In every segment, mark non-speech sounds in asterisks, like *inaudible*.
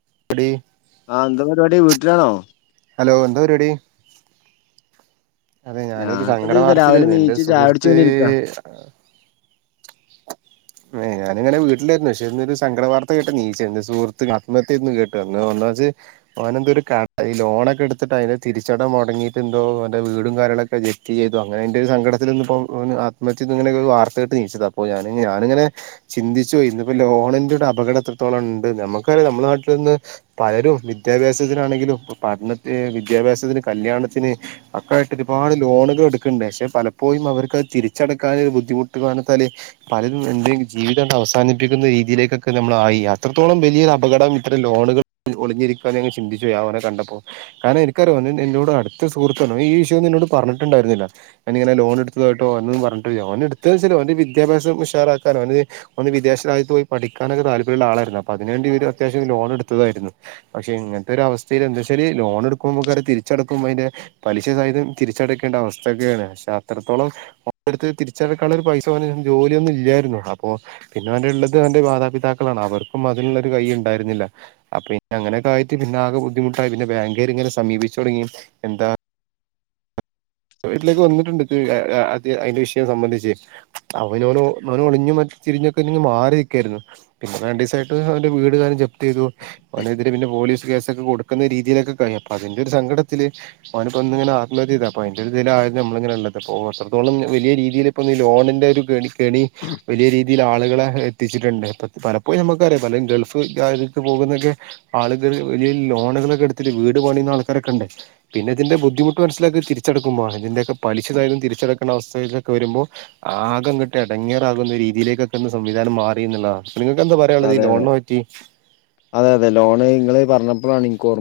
*unintelligible* ആഹ് എന്താ പരിപാടി വീട്ടിലാണോ ഹലോ എന്താ പരിപാടി അതെ ഞാനൊരു ഞാൻ സങ്കട ഇപ്പത് രാവിലെ വാർത്തയിലായിരുന്നു എന്റെ നീച്ച് ചായ കുടിച്ച് സുഹൃത്ത് ഇങ്ങനെ ഇരിക്ക *inaudible* ്ഞാനങ്ങനെ വീട്ടിലായിരുന്നു പക്ഷെ എന്നൊരു സങ്കട വാർത്ത കേട്ട നീച്ച എന്റെ സുഹൃത്ത് ആത്മയന്ന് കേട്ട അന്ന് വന്ന അത് ഓൻ എന്തോ ഈ ലോണൊക്കെ എടുത്തിട്ട് അതിന്റെ തിരിച്ചടം മുടങ്ങിട്ട് എന്തോന്റെ വീടും കാര്യങ്ങളൊക്കെ തെറ്റ് ചെയ്തു അങ്ങനെതി്റെ ഒരു സങ്കടത്തിലൽന്ന ഇപ്പോ ഒന്ന് ആത്യ ഇങ്ങനൊെ വാ ട്ട് നീത് അപ്പോ ഞാനിങ്ങെ ചിന്തിച്ചു പോയി ഇപ്പോ ലോണിന്റെ അപകട എത്രത്തോളം ഉണ്ട് നമുക്ക് നമ്മുടെ നാട്ടിൽ നിന്ന് പലരും വിദ്യാഭ്യാസത്തിനാണെങ്കിലും പഠനത്തി വിദ്യാഭ്യാസത്തിന് കല്യാണത്തിന് ന് ഒക്കൊയിട്ട് ഒരുപാട് ലോണൾടുക്കുന്നുണ്ട് പക്ഷെ പലപ്പോഴും അവർക്ക്ത് തിരിച്ചടക്കാൻ ഒരു ബുദ്ധിമുട്ട് ാൽ പലതും എന്തെും ജീവിതം അവസാനിപ്പിക്കുന്ന രീതിയിലേക്കൊക്കെ നമ്മളായി അത്രത്തോളം വലിയ അപകടം ഇത്രം ലോണുകൾ ഒളിഞ്ഞിരിക്കുകന്ന് ഞൾ ചിന്തിച്ചോ അവനെ കണ്ടപ്പോൾ കാരണം എനിക്കറിയോ എന്നോട് അടു സുഹൃത്തൊ ഈ വിഷയംന്ന എന്നോട് പറഞ്ഞട്ടുണ്ടരുന്നില്ല ഞാന ഇങ്ങന ലോൺ എടുത്തതായിട്ടോന്ന് പറഞ്ഞട്ട എ എ അവന്റെ വിദ്യാഭ്യാസംഷാറാക്കാനും അവന് ഒന്ന് വിദേശ രാജത്ത് പോ പഠിക്കാനൊക്ക താല്ര്യ ആായിരുന്നു അതിനേി അത്യാവശ്യം ലോൺ എടുത്തായിരുന്നു പക്ഷെങ്ങനത്തെ അവസ്ഥയി എന്താ വച്ചല് ലോൺ എടുക്കുമ്പോൾ തിരിച്ചക്കുമ്പോ അതിന്റെ പലിശ സായം തിരിച്ചടക്കേണ്ട അവസ്ഥയൊക്കെയാണ് പക്ഷെ അത്രത്തോളം ള പൈസ പോന്ന ജോലിയൊന്നും ഇല്ലായിരുന്നുള്ളൂ അപ്പോൊ പിന്നെ അവന്റെ ഉള്ളത് അവ്ന്റെ മാതാപിതാക്കളാണ് അവർക്കും അതി കയണ്ടായിുന്നില്ല അപ്പൊ അങ്ങനെൊക്ക ആയിട്ട് പിന്നെകെ ബുദ്ധിമുട്ടായി പിെ ബാങ്കരി ഇനെ സമീപിച്ചു തുടങ്ങി എന്താ വീട്ടിലേക്ക് വന്നിട്ടുണ്ട് അതിന്റെ വിഷയം സംബന്ധിച്ച് അവനോന് അവന ഒളിഞ്ഞു ചിരിഞ്ഞൊക്കെ ഇ മാറി നിൽക്കായിരുന്നു പിന്നെ വാണ്ടസ ആട്ട് അവ്ന്റെ വീടകം ജപ്തി ചെയ്തു അവനെതിരെ പിന്നെ പോലീസ് കേസ്ൊക്കെ കൊടുക്കുന്ന രീതിയിലൊക്കെ കഴ അ അതിന്റെ ഒരു സംങ്കടത്തില് അവപ്പോ ഒന്ന ഇങ്ങനെ ആത്മത്യത അ നല്ലൊരുിലല ആരുന്നു നമ്മിങ്ങനെ ഉള്ളത്പ്പോൾ എത്രത്തോളും വലിയ രീതിയി ഇപ്പോൾ നഈ ലോണിൻറെ ഒരുേടിി എണി വലിയ രീതിയിൽ ആളുകളെ കത്തിട്ടുണ്ട് പലപ്പോഴും നമുക്കറിയാം പല ഗൾഫ്ത്ത് പോകുന്നൊക്കെ ആളുകൾ വലിയ ലോൺ എടുട്ട വീട് പണിയുന്ന ആൾക്കൊക്കെണ്ട പിന്നെതിന്റെ ബുദ്ധിമുട്ട് മനസിലാക്കി തിരി തിച്ചെടുക്കുമ്പോ അതിന്റെയൊക്കെ പലിച്ചതായും തിരിച്ചടുക്കുന്ന അവസ്ഥയിലൊക്കെ വരുമ്പോ ആക കട്ട ഇടങ്ങേറകുന്നരിക്ക രീതിയിലേക്കൊക്കെ സംവിധാനം മാറി എന്നുള്ള അതെ അതെ അതെ അതെ ലോണ് നിങ്ങള് പറഞ്ഞപ്പോളാണ ഓർ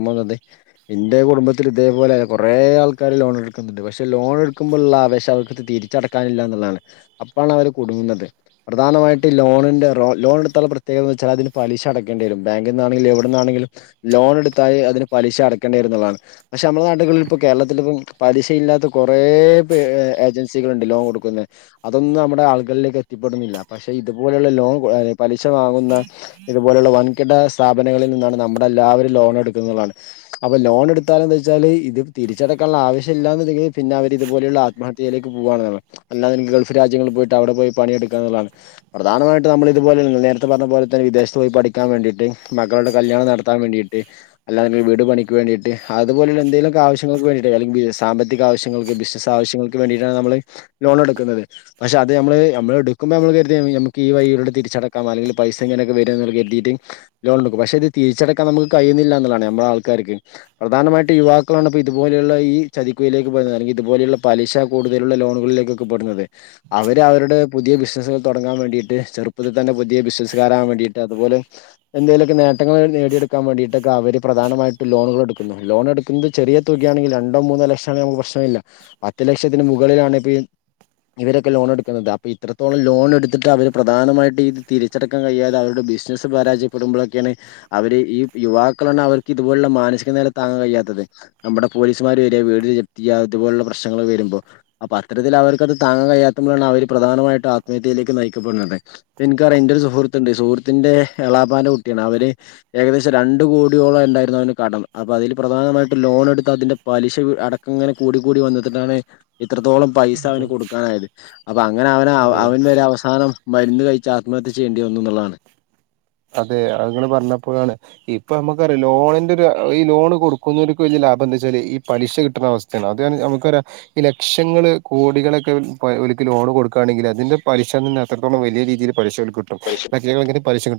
എന്റെ കുടുംബത്തിൽ ഇതേപോലെ കുറേ ആൾക്കാർ ലോൺ എടുക്കുന്നുണ്ട് പക്ഷെ ലോൺ എടുക്കുമ്പോൾ ആവേം അവർ തിരിച്ചടക്കാനില്ല എന്നുള്ളതാണ് അപ്പോാണ് അവർ കുടുങ്ങുന്നത് പ്രധാനമായിട്ട് ലോണ ലോൺ എടുത്തുള്ള പ്ര പ്രത്േക എ വച്ചൽതിന് പലിശ അടക്കണ്ടിരും ബാങ്കിൽ നിാെങ്കില എവിടെ നിന്നാണങ്കിലും ലോൺ എടുായി അന് പലിശടക്കണ്ടിരും താണ് പക്ഷെ നമ്മളുടെ നാട്ടുകളിൽ ഇപ്പോ കേരളത്തി ഇപ്പം പലിശ ഇല്ലാത്ത കുറേ ഏജൻസികൾ ഉണ്ട് ലോൺ കൊടുക്ക അതൊന്നും നമ്മുടെ ആളുകളിലേക്ക് എത്തിപ്പെടുന്നില്ല പക്ഷെ ഇതുപലുള്ള ലോൺ പല ക്ഷ വാങ്ങുന്ന ഇതുപോലെയുള്ള വൻകിട സ്ഥാപനങ്ങളിൽ നിന്നാണ് നമ്മുടെ എല്ലാവരും ലോൺ എടുക്കുന്നാണ് അപ്പൊ ലോൺ എടുത്താല എന്ത വെച്ചാല് ഇത് തിരിച്ചടക്കാനുള്ള ആവശ്യമില്ലാുണ്ടെങ്കിൽ പിന്നെ അവരി ഇപോലെയുള്ള ആത്മഹത്യയിലേക്ക് പോക പോ അല്ലാതെ ഗൾഫ് രാജ്യങ്ങളിൽ പോയിട്ട് അവിടെ പോയി പണിയെടുക്കുക എന്നുള്ളാണ് പ്രധാനമായിട്ട് നമ്മള ഇതുപോലെ അ പറഞ്ഞ പോലെ തന്നെ വിദേശത്ത് പോയി പഠിക്കാൻ വേണ്ടീട്ട് മളുടെ കല്യാണം നടത്താൻ വേണ്ടയിട്ട് അല്ലാെ വീട് പണക്ക് വേണ്ടയിട്ട് അതുപലുള്ള എന്തെങ്കും ആവശ്യൾക്ക് വേണ്ടയിട്ട അല്ലെങ്ക സാമ്പത്തിക ആശ്യങ്ങൾക്ക് ബിനസ് ആവശങ്ങൾക്ക് വേണ്ടയിട്ട നമ്മള് ലോൺ എടുക്കുന്നത്, പക്ഷേ.. അത് നമ്മള്.. നമ്മള് എടുക്കുമ്പോ നമ്മള് കരുതിയാ നമുക്ക് ഈ വഴിയിലൂടെ തിരിച്ചട ങാ.. നല്ലോലെ പൈസ ഇങ്ങനൊക്കെ വരുവെന്നൊക്കെ കരുതീട്ട് ലോണെടുക്കും. പക്ഷേ ഇത് തിരിച്ചടക്കാൻ നമുക്ക് കഴിയുന്നില്ല എന്നുള്ളതാണ്. നമ്മുടെ ആൾക്കാർ ക്കും... പ്രധാനമായിട്ടും യുവാക്കളാണ് ഇപ്പോ ഇതുപോലെയുള്ള ഈ ചതിക്കുയിലേക്ക് പോകുന്നത്. അല്ലെങ്കിൽ ഇതുപോലെയുള്ള പലിശ കൂടുതൽ ലുള്ള ലോണുകളിലേക്കൊക്കെ പെടുന്നത്. അവര് അവരുടെ പുതിയ ബിസിനസുകൾ തുടങ്ങാൻ വേണ്ടിട്ട് ചെറുപ്പത്തി തന്നെ പുതിയ ബിസിനസുകാർ ആകാൻ വേണ്ടീട്ട്... അതുപോലെ എന്തേലുവൊക്കെ നേട്ടങ്ങൾ നേടിയെടുക്കാൻ വേണ്ടിട്ടക്ക അവര് പ്രധാന ലായിട്ട് ലോണുകൾ എടുക്കുന്നു. ലോൺ എടുക്കുന്നത് ചെറിയ തുകയാണെങ്കി, രണ്ടോ മൂന്നോ ലക്ഷമാണെങ്കി നമുക്ക് പ്രശ്നമില്ല. പത്ത് ലക്ഷത്തി മുകളിലാണ് ഇപ്പ ഈ.. ഇവരൊക്കെ ലോൺ എടുക്കുന്നത്. അപ്പൊ ഇത്രത്തോളം ലോൺ എടുത്തിട്ട് അവര് പ്രധാനമായി ഇത് തിരിച്ചടക്കാൻ കഴിയാത അവരുടെ ബിസിനസ്സ് പരാജയപ്പെടുമ്പളൊക്കെയാണ് അവര് ഈ യുവാക്കളാണ് അവർക്ക് ഇതുപോലുള്ള മാനസികനില താങ്ങൻ കഴിയാത്തത്. നമ്മുടെ പോലീസ്മാര് വരിക വീട് ജപ്തി ചെയ്ക ഇതുപോലുള്ള പ്രശ്നങ്ങൾ വരുമ്പോ. അപ്പൊ അത്തരത്തിൽ അവർക്കത് താങ്ങാ കഴിയാത്തപ്പഴാണ് അവര് പ്രധാനമായിട്ടും ആത്മഹത്യയിലേക്ക് നയിക്കപ്പെടുന്നത്. എനിക്കറിയണെന്റെ ഒരു സുഹൃത്തുണ്ട്. സുഹൃത്തിന്റെ.. എളാപ്പാന്റെ കുട്ടിയാണ്, അവര് ഏകദേശം രണ്ട് കോടിയോളം ആയിരുന്ന് അവന് കടം. അപ്പ അതിൽ പ്രധാനമായിട്ട് ലോൺ എടുത്ത് അതിന്റെ പലിശ അടക്കം ഇങ്ങനെ കൂടി കൂടി വന്നിട്ടാണ് എത്രത്തോളം പൈസ അതെ അവന് കൊടുക്കാനായത്. അപ്പൊ അങ്ങനെ അവന്... അതെ അവനൊര് അവസാനം മരുന്ന് കഴി ച്ചാത്മഹത്യ ചെയ്യേണ്ടി വന്നൂന്നുള്ളതാണ്. അതെ... അതുങ്ങള് പറഞ്ഞപ്പോഴാണ്. ഇപ്പൊ നമ്മുക്കറിയാം ലോണിന്റൊരു.. ഈ ലോൺ കൊടുക്കുന്നവരിക്ക് ഇതില അതെന്താച്ചാല്.. ഈ പലിശ കിട്ടുന്ന അവസ്ഥയാണ്. അത് നമുക്കറിയാം.. ഈ ലക്ഷങ്ങള് കോടികളൊക്കെ പ ക്ക്‌ ലോണ് കൊടുക്കയാണെങ്കില് അതിന്റെ പലശ തന്നെ എത്രത്തോളം വലിയ രീതിയില് പലിശവർക്ക്‌ കിട്ടും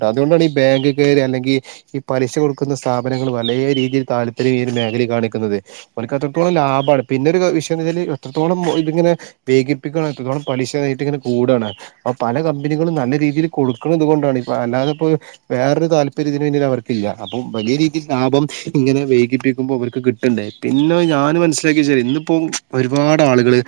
*unintelligible* അതുകൊണ്ടാണീ ബാങ്ക് *unintelligible* അല്ലെങ്കിൽ ഈ പലിശ കൊടുക്കുന്ന സ്ഥാപനങ്ങള് നല്ലേ... രീതിയിൽ താല്പര്യം ഈ ഒരു മേഖലയിൽ കാണിക്കുന്നത്. അവർക്ക് അത്രത്തോളം ലാഭമാണ്. പിന്നെ ഒരു വിഷയംന്ന്വച്ചാല് എത്തോളം ഇതിങ്ങനെ... ഇങ്ങനെ... വൈകിപ്പിക്കണോ അത്രത്തോളം പലിശ ങ്ങനെ കൂടാണ്. അപ്പൊ പല കമ്പനികളും നല്ല രീതിയിൽ കൊടുക്കണതിത് കൊണ്ടാണ് അല്ലാതെ അ വേറൊരു താല്പര്യം ഇതിന് പിന്നിൽ അവർക്കില്ല. അപ്പം വലിയ രീതിയിൽ ലാഭം ഇങ്ങനെ വൈകിപ്പിക്കുമ്പോ അവര്ക്ക്‌ കിട്ടണ്ടേ.. പിന്നെ ഞാൻ മനസ്സിലാക്കിയച്ചാ.. ഇന്നിപ്പം ഒരുപാട് ആളുകള്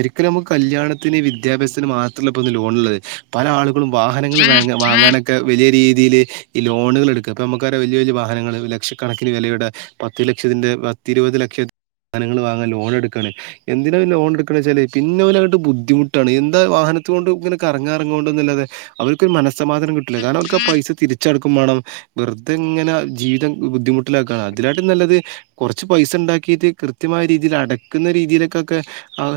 ഒരിക്കലും നമുക്ക് കല്യാണ ത്തിന്, വിദ്യാഭ്യാസത്തിന് മാത്രല്ല ഇപ്പം ഇന്ന് ലോണുള്ളത്. പല ആളുകളും വാഹനങ്ങൾ വാങ്ങാനൊക്കെ വലിയ രീതിയില് ഈ ലോണുകൾ എടുക്കുക. ഇപ്പൊ നമുക്കറിയാം വലിയ വലിയ വാഹനങ്ങൾ ലക്ഷക്കണക്കിന് വിലയുടെ പത്ത് ലക്ഷം അതിന്റെ പത്തിരുപത് ലക്ഷത്തി വാഹനങ്ങള് വാങ്ങാൻ ലോൺ എടുക്കാണ്. എന്തിന ലോൺ എടുക്കുകന്ന് വെച്ചാല് പിന്നെ അവരങ്ങട്ട് ബുദ്ധിമുട്ടാണ് എന്താ വാഹന ത്തോണ്ട് ങ്ങനെ കറങ്ങറങ്ങണൊണ്ടല്ലാതെ അവർക്ക് ഒരു മനസമാധാനം കിട്ടില്ല... കാരണം അവർക്ക് ആ പൈസ തിരിച്ചടക്ക്‌ ക്കേം വേണം... വെറുതെ ഇങ്ങനെ.. ജീവിതം ബുദ്ധിമുട്ടിലാക്കാണ്. അതിലാട്ടും നല്ലത് കുറച്ച് പൈസ ഉണ്ടാക്കി ഇത് കൃത്യമായ രീതിയില്.. അടക്കുന്ന രീതിയിലേക്കൊക്കെ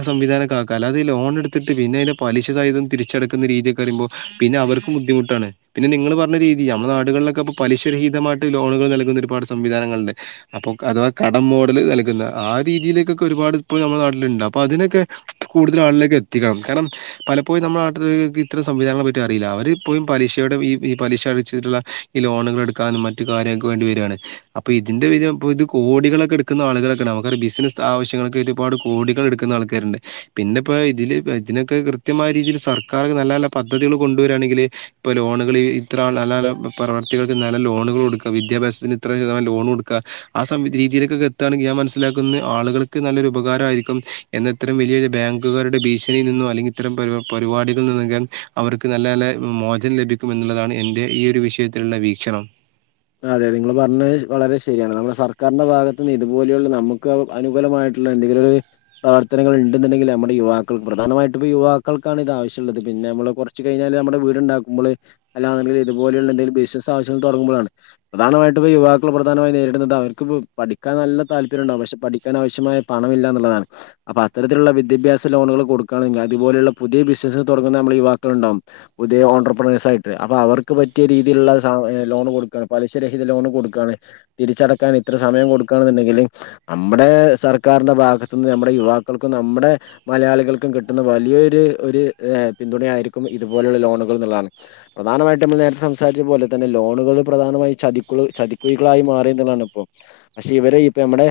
സംവിധാനക്കെ ആക്കുക. അല്ലാതെ ഈ ലോൺ എടുത്തിട്ട് പിന്നേം പലിശസഹിതം തിരിച്ചടക്കുന്ന രീതിയൊക്കെ വരുമ്പോ പിന്നെ അവർക്കും ബുദ്ധിമുട്ടാണ്. പിന്നെ നിങ്ങള് പറഞ്ഞ രീതി, നമ്മുടെ നാട്കളിലൊക്കെ ഇപ്പൊ പലിശരഹിതമായിട്ട് ലോണുകൾ നൽകുന്ന ഒരുപാട് സംവിധാനങ്ങളുണ്ട്. അഥവാ കടം മോഡൽ നൽകുന്ന.. ആ രീതിയിലേക്കൊക്കെ ഒരുപാട് ഇപ്പോൾ നമ്മുടെ നാട്ടിലുണ്ട്. അപ്പൊ അതിനൊക്കെ കൂടുതൽ ആളിലേക്ക് എത്തിക്കണം. കാരണം... പലപ്പോഴും നമ്മുടെ നാട്ടിലോല്ക്കിത്തരം സംവിധാനങ്ങളെപ്പറ്റി അറിയില്ല. അവര് ഇപ്പോഴും പലീശ് ഈ.. ഈ.. പലിശ അടിച്ചിട്ടുള്ള ഈ ലോണുകൾ എടുക്കാനും മറ്റു കാര്യങ്ങൾക്ക് വേണ്ടി വരയാണ്. അപ്പൊ ഇതിന്റെയൊര് ഇപ്പൊ ഇത് കോടികളൊക്കെ എടുക്കുന്ന ആളുകളൊക്കെണ്ട്. നമുക്കൊരു ബിസിനസ് ആവശ്യങ്ങൾക്ക് ഒരുപാട് കോടികൾ എടുക്കുന്ന ആൾക്കാരുണ്ട്. പിന്നെ ഇപ്പോ ഇതില്.. ഇതിനൊക്കെ കൃത്യമായ രീതിയിൽ സർക്കാര് നല്ല നല്ല പദ്ധതികൾ കൊണ്ടുവരിയാണെങ്കില് ഇപ്പൊ ലോണുകൾ ഇത്ര നല്ല നല്ല പ്രവർത്തികൾക്ക് നല്ല ലോണുകൾ കൊടുക്കുക... വിദ്യാഭ്യാസത്തിന് ഇത്ര വീതം ലോണ് കൊടുക്കുക ആ രീതിയിലേക്കൊക്കെ എത്തുകയാണെങ്കി ഞാൻ മനസിലാക്കുന്നത് ആളുകൾക്ക് നല്ലൊരു ഉപകാരമായിയിരിക്കും എന്നാ ഇത്രേം വലിയ ബാങ്കുകാരുടെ ഭീഷണിയിൽ നിന്നോ അല്ലെങ്കിൽ ഇത്തരം പരിപാടികളിൽ നിന്നയിഞ്ഞാൽ അവർക്ക് നല്ല നല്ല മോ ലഭിക്കുമെന്നുള്ളതാണ് എന്റെ ഈയൊരു വിഷയത്തിലുള്ള വീക്ഷണം. അതെ.. നിങ്ങൾ പറഞ്ഞത് വളരെ ശരിയാണ്. നമ്മുടെ സർക്കാരിന്റെ ഭാഗത്തുന്ന് ഇതുപോലെയുള്ള നമുക്ക് അനുകൂലമായ ട്ടുള്ള എന്തെങ്കിലും പ്രവർത്തനങ്ങൾ ഉണ്ടെന്നുണ്ടെങ്കിൽ നമ്മുടെ യുവാക്കൾ.. പ്രധാനമായിട്ടിപ്പോ യുവാക്കൾക്കാണ് ഇത് ആവശ്യമുള്ളത് പിന്നെ പിന്നെ നമ്മള് കുറച്ച് കഴിഞ്ഞാല് നമ്മട വീടുണ്ടാക്കുമ്പള്... അല്ലാെങ്കിൽ ഇതുപോലുള്ള എന്തെങ്കിലും ബിസിനസ് ആവശ്യങ്ങൾ തുങ്ങുമ്പോഴാണ്. പ്രധാനമായിട്ടും ഇപ്പോ യുവാക്കൾ പ്രധാനമായി നേരിടുന്നത് അവർക്ക്‌ പഠിക്കാൻ നല്ല താല്പര്യം ഉണ്ടാവും.. പക്ഷെ പഠിക്കാൻ ആവശ്യമായ പണമില്ല എന്നുള്ളതാണ്. അപ്പൊ അത്തരത്തിലുള്ള വിദ്യാഭ്യാസ ലോണുകൾ കൊടുക്കയാണെങ്കിൽ അതുപോലുള്ള പുതിയ ബിസിനസ് തുടങ്ങുന്ന നമ്മൾ യുവാക്കൾ ഉണ്ടാകും.. പുതിയ എന്റർപ്രെനുവേഴ്സ് ആയിട്ട്. അപ്പോൾ അവർക്ക് പറ്റിയ രീതിയിലുള്ള സാ.. ലോണ് കൊടു പലിശരഹിത ലോൺ കൊടുക്കാണ്, തിരിച്ചടക്കാൻ ഇത്ര സമയം കൊടുക്കുകാന്നുണ്ടെങ്കില് നമ്മുടെ.. സ സർക്കാരിന്റെ ഭാഗത്തു നിന്ന് നമ്മുടെ യുവാക്കൾക്കും, നമ്മുടെ മലയാളികൾക്കും കിട്ടുന്ന വലിയൊരു.. ഒരു പിന്തുണ ആയിരിക്കും ഇതുപോലെയുള്ള ലോണുകൾ എന്നുള്ളതാണ്. പ്രധാനമായിട്ട് നമ്മൾ നേരത്തെ സംസാരിച്ച പോലെ തന്നെ ലോണുകള് പ്രധാനമായി ചതിക്ക ചതിക്കുഴികളായി മാറുന്നതാണ് ഇപ്പോ പക്ഷെ ഇവര് ഇ നമ്മടെ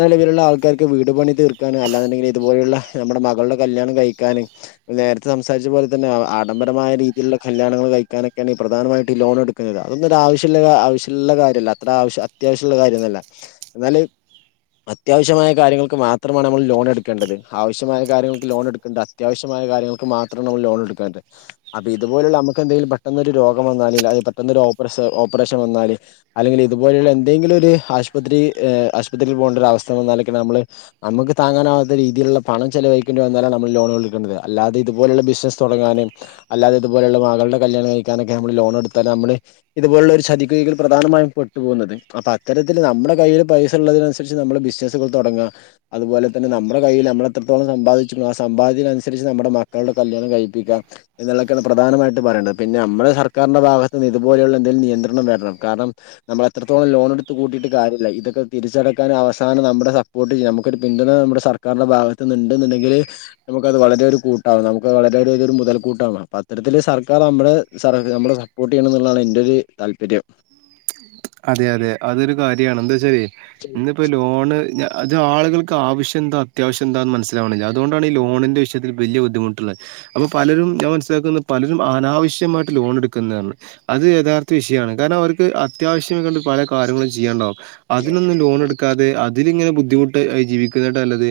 നിലവിലുള്ള ആൾക്കാർക്ക് വീട് പണി തീർക്കാനും അല്ലാണ്ടെങ്കിൽ ഇതുപോലുള്ള നമ്മുടെ മകളുടെ കല്യാണം കഴിക്കാനും നേരത്തെ തുപോലെ തന്ന ആഡംബരമായ രീതിയിലുള്ള കല്യാങ്ങൾ കഴിക്കാനൊക്കെയാണ് ഈ പ്രധാനമായിട്ട ലോൺ എടുക്കുന്നത് അതൊ ഒരു ആവശ്യം ആവശ്യമുള്ള കാര്യമല്ല അത്ര ആവശ്യം അത്യാവശ്യമുള്ള കാര്യന്നുമല്ല എന്നാല് അത്യാവശ്യമായ കാര്യങ്ങൾക്ക് മാത്രമാണ് നമ്മൾ ലോൺ എടുക്കേണ്ടത് ആവശ്യമായ കാര്യങ്ങൾക്ക് ലോൺ എടുക്കേണ്ടത് അത്യാവശ്യമായ കാര്യങ്ങൾക്ക് മാത്രം നമ്മ ലോൺ എണ്ട് അപ്പൊ ഇതുപോലുള്ള നമു എന്തും പെട്ട ഒരു രോഗം വന്ന അ പെട്ട ഒപ്രെസം വാൽ അല്ലെങ്കിൽ ഇതുപലുള്ള എന്തെങ്കിലും ഒരു ആശുപത്രി ആശുപത്രി പോകേണ്ട ഒരു അവസ്ഥ വന്നൽ നമ്മൾ നമുക്ക് താങ്ങാനാവാത്ത രീതിയിലുള്ള പണം ചെലവഴിക്കേണ്ട എന്ന നമ്മൾ ലോൺക്കുന്നത് അാതെ ഇതുപലുള്ള ബിസിനസ് തുടങ്ങാനും അല്ലാെ ഇതുപലുള്ള മളുടെ കല്യാണം കഴിക്കാനൊക്കെ നമ്മള് ലോൺ എടുത്തും നമ്മള് ഇപോലുള്ള ചതിക്കുകൽ പ്രധാനമായും പെട്ടു പോകുന്നത് അപ്പൊ അത്തരത്തിൽ നമ്മുടെ കയ്യിൽ പൈസ ഉള്ളതിനനുസരിച്ച് നമ്മള് ബിസിനസ്സുകൾ തുടങ്ങ ടങ്ങ അതുപോലെ തന്നെ നമ്മുടെ കയ്യിൽ നമ്മള എത്രത്തളം സമ്പാദിച്ചി ആ സമ്പാദത്തിനനുസരിച്ച് നമ്മുടെ മക്കളുടെ കല്യാണം, കഴിപ്പിക്കുക എന്നുള്ളൊെയാണ് പ്രധാനമായിട്ട് പറയത് പിന്നെ നമ്മുടെ സർക്കാരിന്റെ ഭാഗത്ത് നി ഇതുപോലുള്ള എന്തും നിയ ണം വരണം കാരണം നമ്മൾ എത്രത്തോളം ലോൺ എടുത്ത് കൂട്ടിയിട്ട് കാര്യമില്ല ഇതൊക്കെ തിരിച്ചെടക്കാൻ അവസാന നമ്മുടെ സപ്പോർട്ട് ചെയ്യാം നമുക്കൊരു പിന്തുണ നമ്മുടെ സർക്കാരിന്റെ ഭാഗത്തുന്നുണ്ടെന്നുണ്ടെങ്കിൽ നമുക്കത് വളരെ ഒരു കൂട്ടാകും നമുക്ക് ഇതൊരു മുതൽക്കൂട്ടാണ് അപ്പൊ അത്തരത്തിൽ സർക്കാർ നമ്മെ സപ്പോർട്ട് ചെയ്യണം എന്നുള്ളാണ് എന്റെ ഒരു താല്പര്യം അതെ അതെ അതൊരു കാര്യമാണ് എന്താ വച്ചാല് ഇന്നിപ്പോ ലോണ് അത് ആളുകൾക്ക് ആവശ്യം എന്താ അത്യാവശ്യം എന്താണെന്ന് മനസ്സിലാവുന്നില്ല അതൊണ്ടാണ് ഈ ലോണിന്റെ വിഷയത്തിൽ വലിയ ബുദ്ധിമുട്ടുള്ളത് അപ്പൊ പലരും ഞാൻ മനസ്സിലാക്കുന്നു പലരും അനാവശ്യമായിട്ട് ലോൺ എടുക്കുന്നതാണ് അത് യഥാർത്ഥ വിഷയമാണ്. കാരണം അവർക്ക് അത്യാവശ്യം പല കാര്യങ്ങളും ചെയ്യാനിണ്ടാകും അതിനൊന്നും ലോൺ എടുക്കാതെ അതിലിങ്ങനെ ബുദ്ധിമുട്ട് ജീവിക്കുന്നകാളും നല്ലത്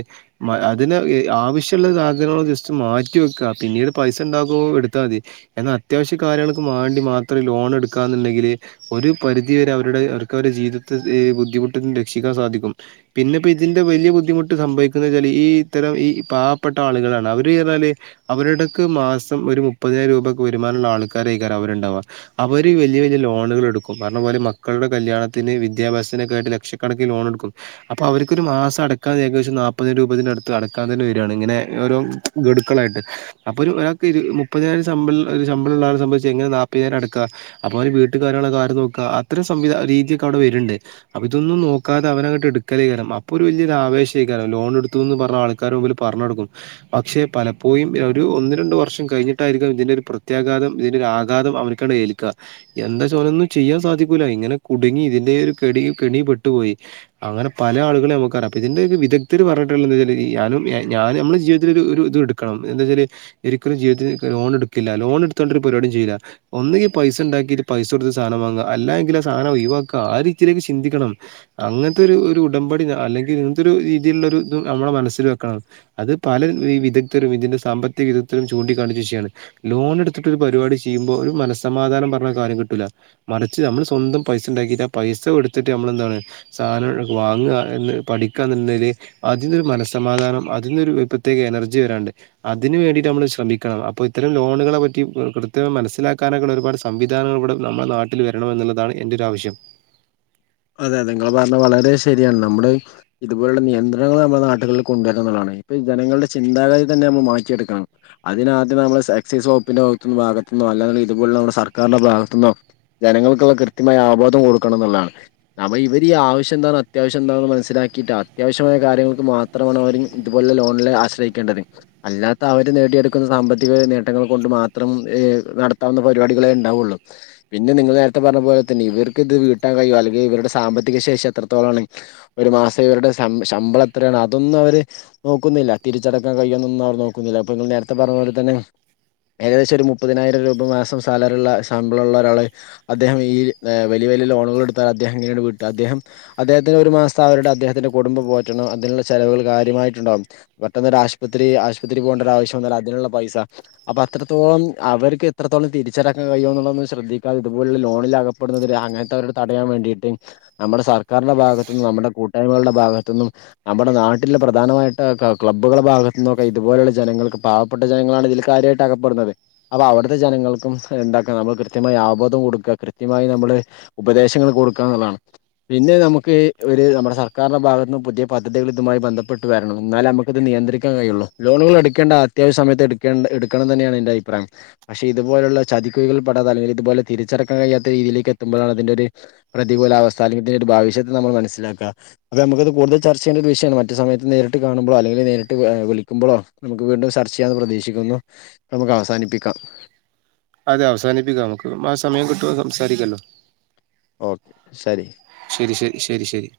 അതിന് ആവശ്യമുള്ള സാധനങ്ങൾ ജസ്റ്റ് മാറ്റി മാറ്റിവെക്കുക പിന്നീട് പൈസ ഉണ്ടാകുമ്പോ എടുത്താൽ മതി എന്നാൽ അത്യാവശ്യ കാര്യങ്ങൾക്ക് വേണ്ടി മാത്രം ലോൺ എടുക്കാ ന്നുണ്ടെങ്കിൽ ഒരു പരിധി വരെ അവരുടെ അവർക്ക് അവരുടെ ജീവിതത്തിലെ ബുദ്ധിമുട്ടും രക്ഷിക്കാൻ സാധിക്കും. പിന്നെ ഇപ്പോ ഇതിന്റെ വലിയ ബുദ്ധിമുട്ട് സംഭവിക്കുന്നെവച്ചാൽ ഈ ഇത്തരം ഈ പാവപ്പെട്ട ആളുകളാണ് അവര് പറഞ്ഞാല് അവരുടൊക്കെ മുപ്പതിനായിരം രൂപ വരുമാനം ആൾക്കാർ ഉണ്ടാവുക അവര് വലിയ വലിയ ലോണുകൾ എടുക്കും കാരണം അവരുടെ മക്കളുടെ കല്യാണത്തിന് വിദ്യാഭ്യാസത്തിനൊക്കെ ആയിട്ട് ലക്ഷക്കണക്കിന് ലോൺ എടുക്കും അപ്പൊ അവർക്കൊരു മാസ അടക്കാൻ ഏകദേശം നാപ്പത് രൂപ അടുത്ത് അടക്കാൻ തന്നെ വരികയാണ് ഇങ്ങനെ ഓരോ ഗഡുക്കളായിട്ട് അപ്പോ മുപ്പത്തിനായിരം ശമ്പളം ഉള്ള ആൾ എങ്ങനെ നാപ്പത്തിനായിരം അടക്ക അപ്പോൾ വീട്ടി തന്നെയുള്ള കാര്യങ്ങൾ *unintelligible* രീതിയൊക്കെ അവിടെ വരുന്നുണ്ട് അപ്പോ ഇതൊന്നും നോക്കാതെ അവനങ്ങട്ട് എടുക്കും അപ്പൊ ഒരു വല ആവേശം ആയിട്ട് ലോൺ എടുത്തുന്നു ആൾക്കാരുടെ മുന്നിൽ പറഞ്ഞു നടക്കും പക്ഷെ പലപ്പോഴും ഒരു *inaudible* ഒന്നു രണ്ടു വർഷം കഴിഞ്ഞിട്ടായിരിക്കും ഇതിന്റെ ഒരു പ്രത്യാഘാതം ഇതിന്റെ ഒരു ആഘാതം അവനിക്ക് ഏൽക്കുക എന്താന്നു ചെയ്യാൻ സാധിക്കൂല ഇങ്ങനെ കുടുങ്ങി ഇതിന്റെ ഒരു കെണി പെട്ടുപോയി, അങ്ങനെ പല ആളുകളും നമുക്കറിയാം അപ്പ ഇതിന്റെയൊക്കെ വിദഗ്ധർ പറഞ്ഞട്ടുള്ള എന്താന്ന് വച്ചാ നമ്മൾ ജീവിതത്തിൽ ഒരു ഇത് എടുക്കണം എന്താ വച്ചാ ഒരിക്കലും ജീവിത്തിൽ ലോൺ എടുക്കില്ല ലോൺ എടുത്തൊണ്ട് ഒരു പരിപാടിയും ചെയ്യില്ല ഒന്നിൽ പൈസണ്ടാക്കിട്ട് പൈസ *inaudible* സാധനം വാങ്ങുക അല്ല എങ്കിൽ ആ സാധനം ഒഴവാക്കുക ആ രീതിയിലേക്ക് ചിന്തിക്കണം അങ്ങനത്തെ ഒരു ഉടമ്പടി ന്തൊരു രീതിയിലുള്ള ഇത് നമ്മൾ മനസ്സിൽ വെക്കണം. അത് പല വിദഗ്ധരും ഇതിന്റെ സാമ്പത്തിക വിദഗ്ധരും *unintelligible* ചൂണ്ടിക്കാണിച്ച ഒരു വിഷയമാണ് ലോൺ എടുത്തിട്ട് പരിപാടി ചെയ്യുമ്പോ ഒരു മനസ്സമാധാനം പറഞ്ഞ കാര്യം കിട്ടില്ല മറിച്ച് നമ്മൾ സ്വന്തം പൈസ ഉണ്ടാക്കിട്ട് ആ പൈസ കൊടുത്തിട്ട് നമ്മൾന്താണ് സാധനം വാങ്ങുക എന്ന് പഠിക്കാതിൽ *inaudible* അതിനരു മനസമാധാനം അതിനൊരു പ്രത്യേക എനർജി വരാറുണ്ട് അതിന് വേണ്ടി *unintelligible* നമ്മൾ ശ്രമിക്കണം അപ്പോ ഇത്തരം ലോണുകളെ പറ്റി കൃത്യം മനസ്സിലാക്കാനൊക്കെയുള്ള ഒരുപാട് സംവിധാനങ്ങൾ ഇവിടെ നമ്മുടെ നാട്ടിൽ വരണം എന്നുള്ളതാണ് എന്റെ ഒരു ആവശ്യം അതെ നിങ്ങൾ പറഞ്ഞ വളരെ ശരിയാണ് നമ്മുടെ ഇതുപോലുള്ള നിയന്ത്രണങ്ങൾ നമ്മുടെ നാട്ടുകളിൽ കൊണ്ടു വരണമെന്നുള്ളതാണ് ഇപ്പം ജനങ്ങളുടെ ചിന്താഗതി തന്നെ നമ്മൾ മാറ്റിയെടുക്കണം അതിനാദ്യം നമ്മടെ എക്സ്സൈസ് വകുപ്പിന്റെ ഭാഗത്ത *inaudible* അല്ലങ്കിൽ ഇതുപോലുള്ള നമ്മുടെ സർക്കാരിന്റെ ഭാഗത്തുന്നോ ജനങ്ങൾക്കുള്ള കൃത്യമായ ആവബോധം കൊടുക്കണം എന്നുള്ളതാണ് അപ്പ ഇവര് ഈ ആവശ്യം എന്താണ് അത്യാവശം എന്താണെന്ന് മനസ്സിലാക്കിയിട്ട് അത്യാവ്യശ്യ കാര്യങ്ങൾക്ക് മാത്രമാണ് അവർ ഇതുപോലെ ലോണിന് ആശ്രയിക്കേണ്ടത് അല്ലാതെ അവര് നേടിയെടുക്കുന്ന സാമ്പത്തിക നേട്ടങ്ങൾ കൊണ്ട് മാത്രം നടത്താവുന്ന പരിപാടികളെ ഉണ്ടാവുള്ളൂ. പിന്നെ നിങ്ങൾ നേരത്തെ പറഞ്ഞ പോലെ തന്നെ ഇവർക്ക് ഇത് വീട്ടാൻ കഴിയുമോ അല്ലെങ്ക ഇവ ടെ സാമ്പത്തിക ശേഷി എത്രത്തോളം ആണ് ഒരു മാസം ഇവരുടെ ശമ്പളം എത്രയാണ് അതൊന്നും അവർ നോക്കില്ല. നോക്കുന്നില്ല തിരിച്ചടക്കാൻ കഴിയൊന്നൊന്നും അവർ നോക്കുന്നില്ല അപ്പ നിങ്ങള് നേരത്തെ പറഞ്ഞപോലെ തന്നെ ഏകദേശം ഒരു മുപ്പതിനായിരം രൂപ മാസം സാലറിയുള്ള ശമ്പളം ഉള്ള ഒരാൾ അദ്ദേഹം ഈ വലി യ വിലയിൽ ലോണുകൾ എടുത്ത അദ്ദേഹം എങ്ങനെയാണ് വീട്ടുക അദ്ദേഹം അദ്ദേഹത്തിന് ഒരു മാസം അവരുടെ അദ്ദേഹത്തിന്റെ കുടുംബം പോറ്റണം അതിനുള്ള ചിലവുകൾ കാര്യമായിട്ട് പെട്ടെന്നൊരാശുപത്രി ആശുപത്രി പോകേണ്ട ആവശ്യം വന്നാൽ അതിനുള്ള പൈസ അപ്പോ അത്രോളം ഇവർക്ക് എത്രത്തോളം തിരിച്ചടക്കാൻ കഴിയുമോ എന്നുള്ളത് ശ്രദ്ധിക്കാത ഇതുപോലുള്ള ലോണിൽ അകപ്പെടുന്നതിന് അങ്ങനത്തെ അവർ തടയാൻ വേണ്ടിട്ട് നമ്മുടെ സർക്കാരിന്റെ ഭാഗത്തുനിന്നും നമ്മുടെ കൂട്ടായ്മകളുടെ ഭാഗത്തു നിന്നും നമ്മുടെ നാട്ടിലെ പ്രധാനമായിട്ട് ക്ലബ്ബുകളുടെ ഭാഗത്തിന്നൊക്കെ ഇതുപോലെയുള്ള ജനങ്ങൾക്ക് പാവപ്പെട്ട ജനങ്ങളാണ് ഇതിൽ കാര്യമായിട്ട് അകപ്പെടുന്നത് അപ്പ അവ അവിടുത്തെ ജനങ്ങൾക്കും ഉണ്ടാക്കാം നമ്മൾ കൃത്യമായി അവബോധം കൊടുക്കുക കൃത്യമായി നമ്മൾ ഉപദേശങ്ങൾ കൊടുക്കുക എന്നുള്ളതാണ് പിന്നെ നമുക്ക് ഒരു നമ്മുടെ സർക്കാരിന്റെ ഭാഗത്തു നിന്ന് പുതിയ പദ്ധതികൾ ഇതുമായി ബന്ധപ്പെട്ട് വരണം എന്നാലെ നമുക്കിത് നിയന്ത്രിക്കാൻ കഴിയുള്ളൂ ലോണുകൾ എടുക്കേണ്ട അത്യാവശ്യ സമയത്ത് എടുക്കണ്ട എടുക്കണമെന്നു തന്നെയാണ് എന്റെ അഭിപ്രായം പക്ഷെ ഇതുപോലുള്ള ചതിക്കുഴികൾ പെടാതെ അല്ലെങ്കിൽ ഇതുപോലെ തിരിച്ചടക്കാൻ കഴിയാത്ത രീതിയിലേക്ക് എത്തുമ്പോഴാണ് ഇതിന്റെ ഒരു പ്രതികൂല അവസ്ഥ അല്ലെങ്കിൽ ഒരു ഭവിഷത്ത് നമ്മൾ മനസിലാക്കുക അപ്പൊ നമുക്കത് കൂടുതൽ ചർച്ച ചെയ്യേണ്ട ഒരു വിഷയമാണ് മറ്റു സമയത്ത് നേരി ട്ട് കാണുമ്പോ അല്ലെങ്കിൽ നേരിട്ട് വിളിക്കുമ്പോളോ നമുക്ക് വീണ്ടും ചർച്ച ചെയ്യാന്ന് പ്രതീക്ഷിക്കുന്നു നമുക്ക് അവസാനിപ്പിക്കാം അതെ അവസാനിപ്പിക്കാം നമുക്ക് മാ സമയം കിട്ടുമ്പോ സംസാരിക്കാലോ ഓക്കെ ശരി ശെരി ശെരി ശെരി ശെരി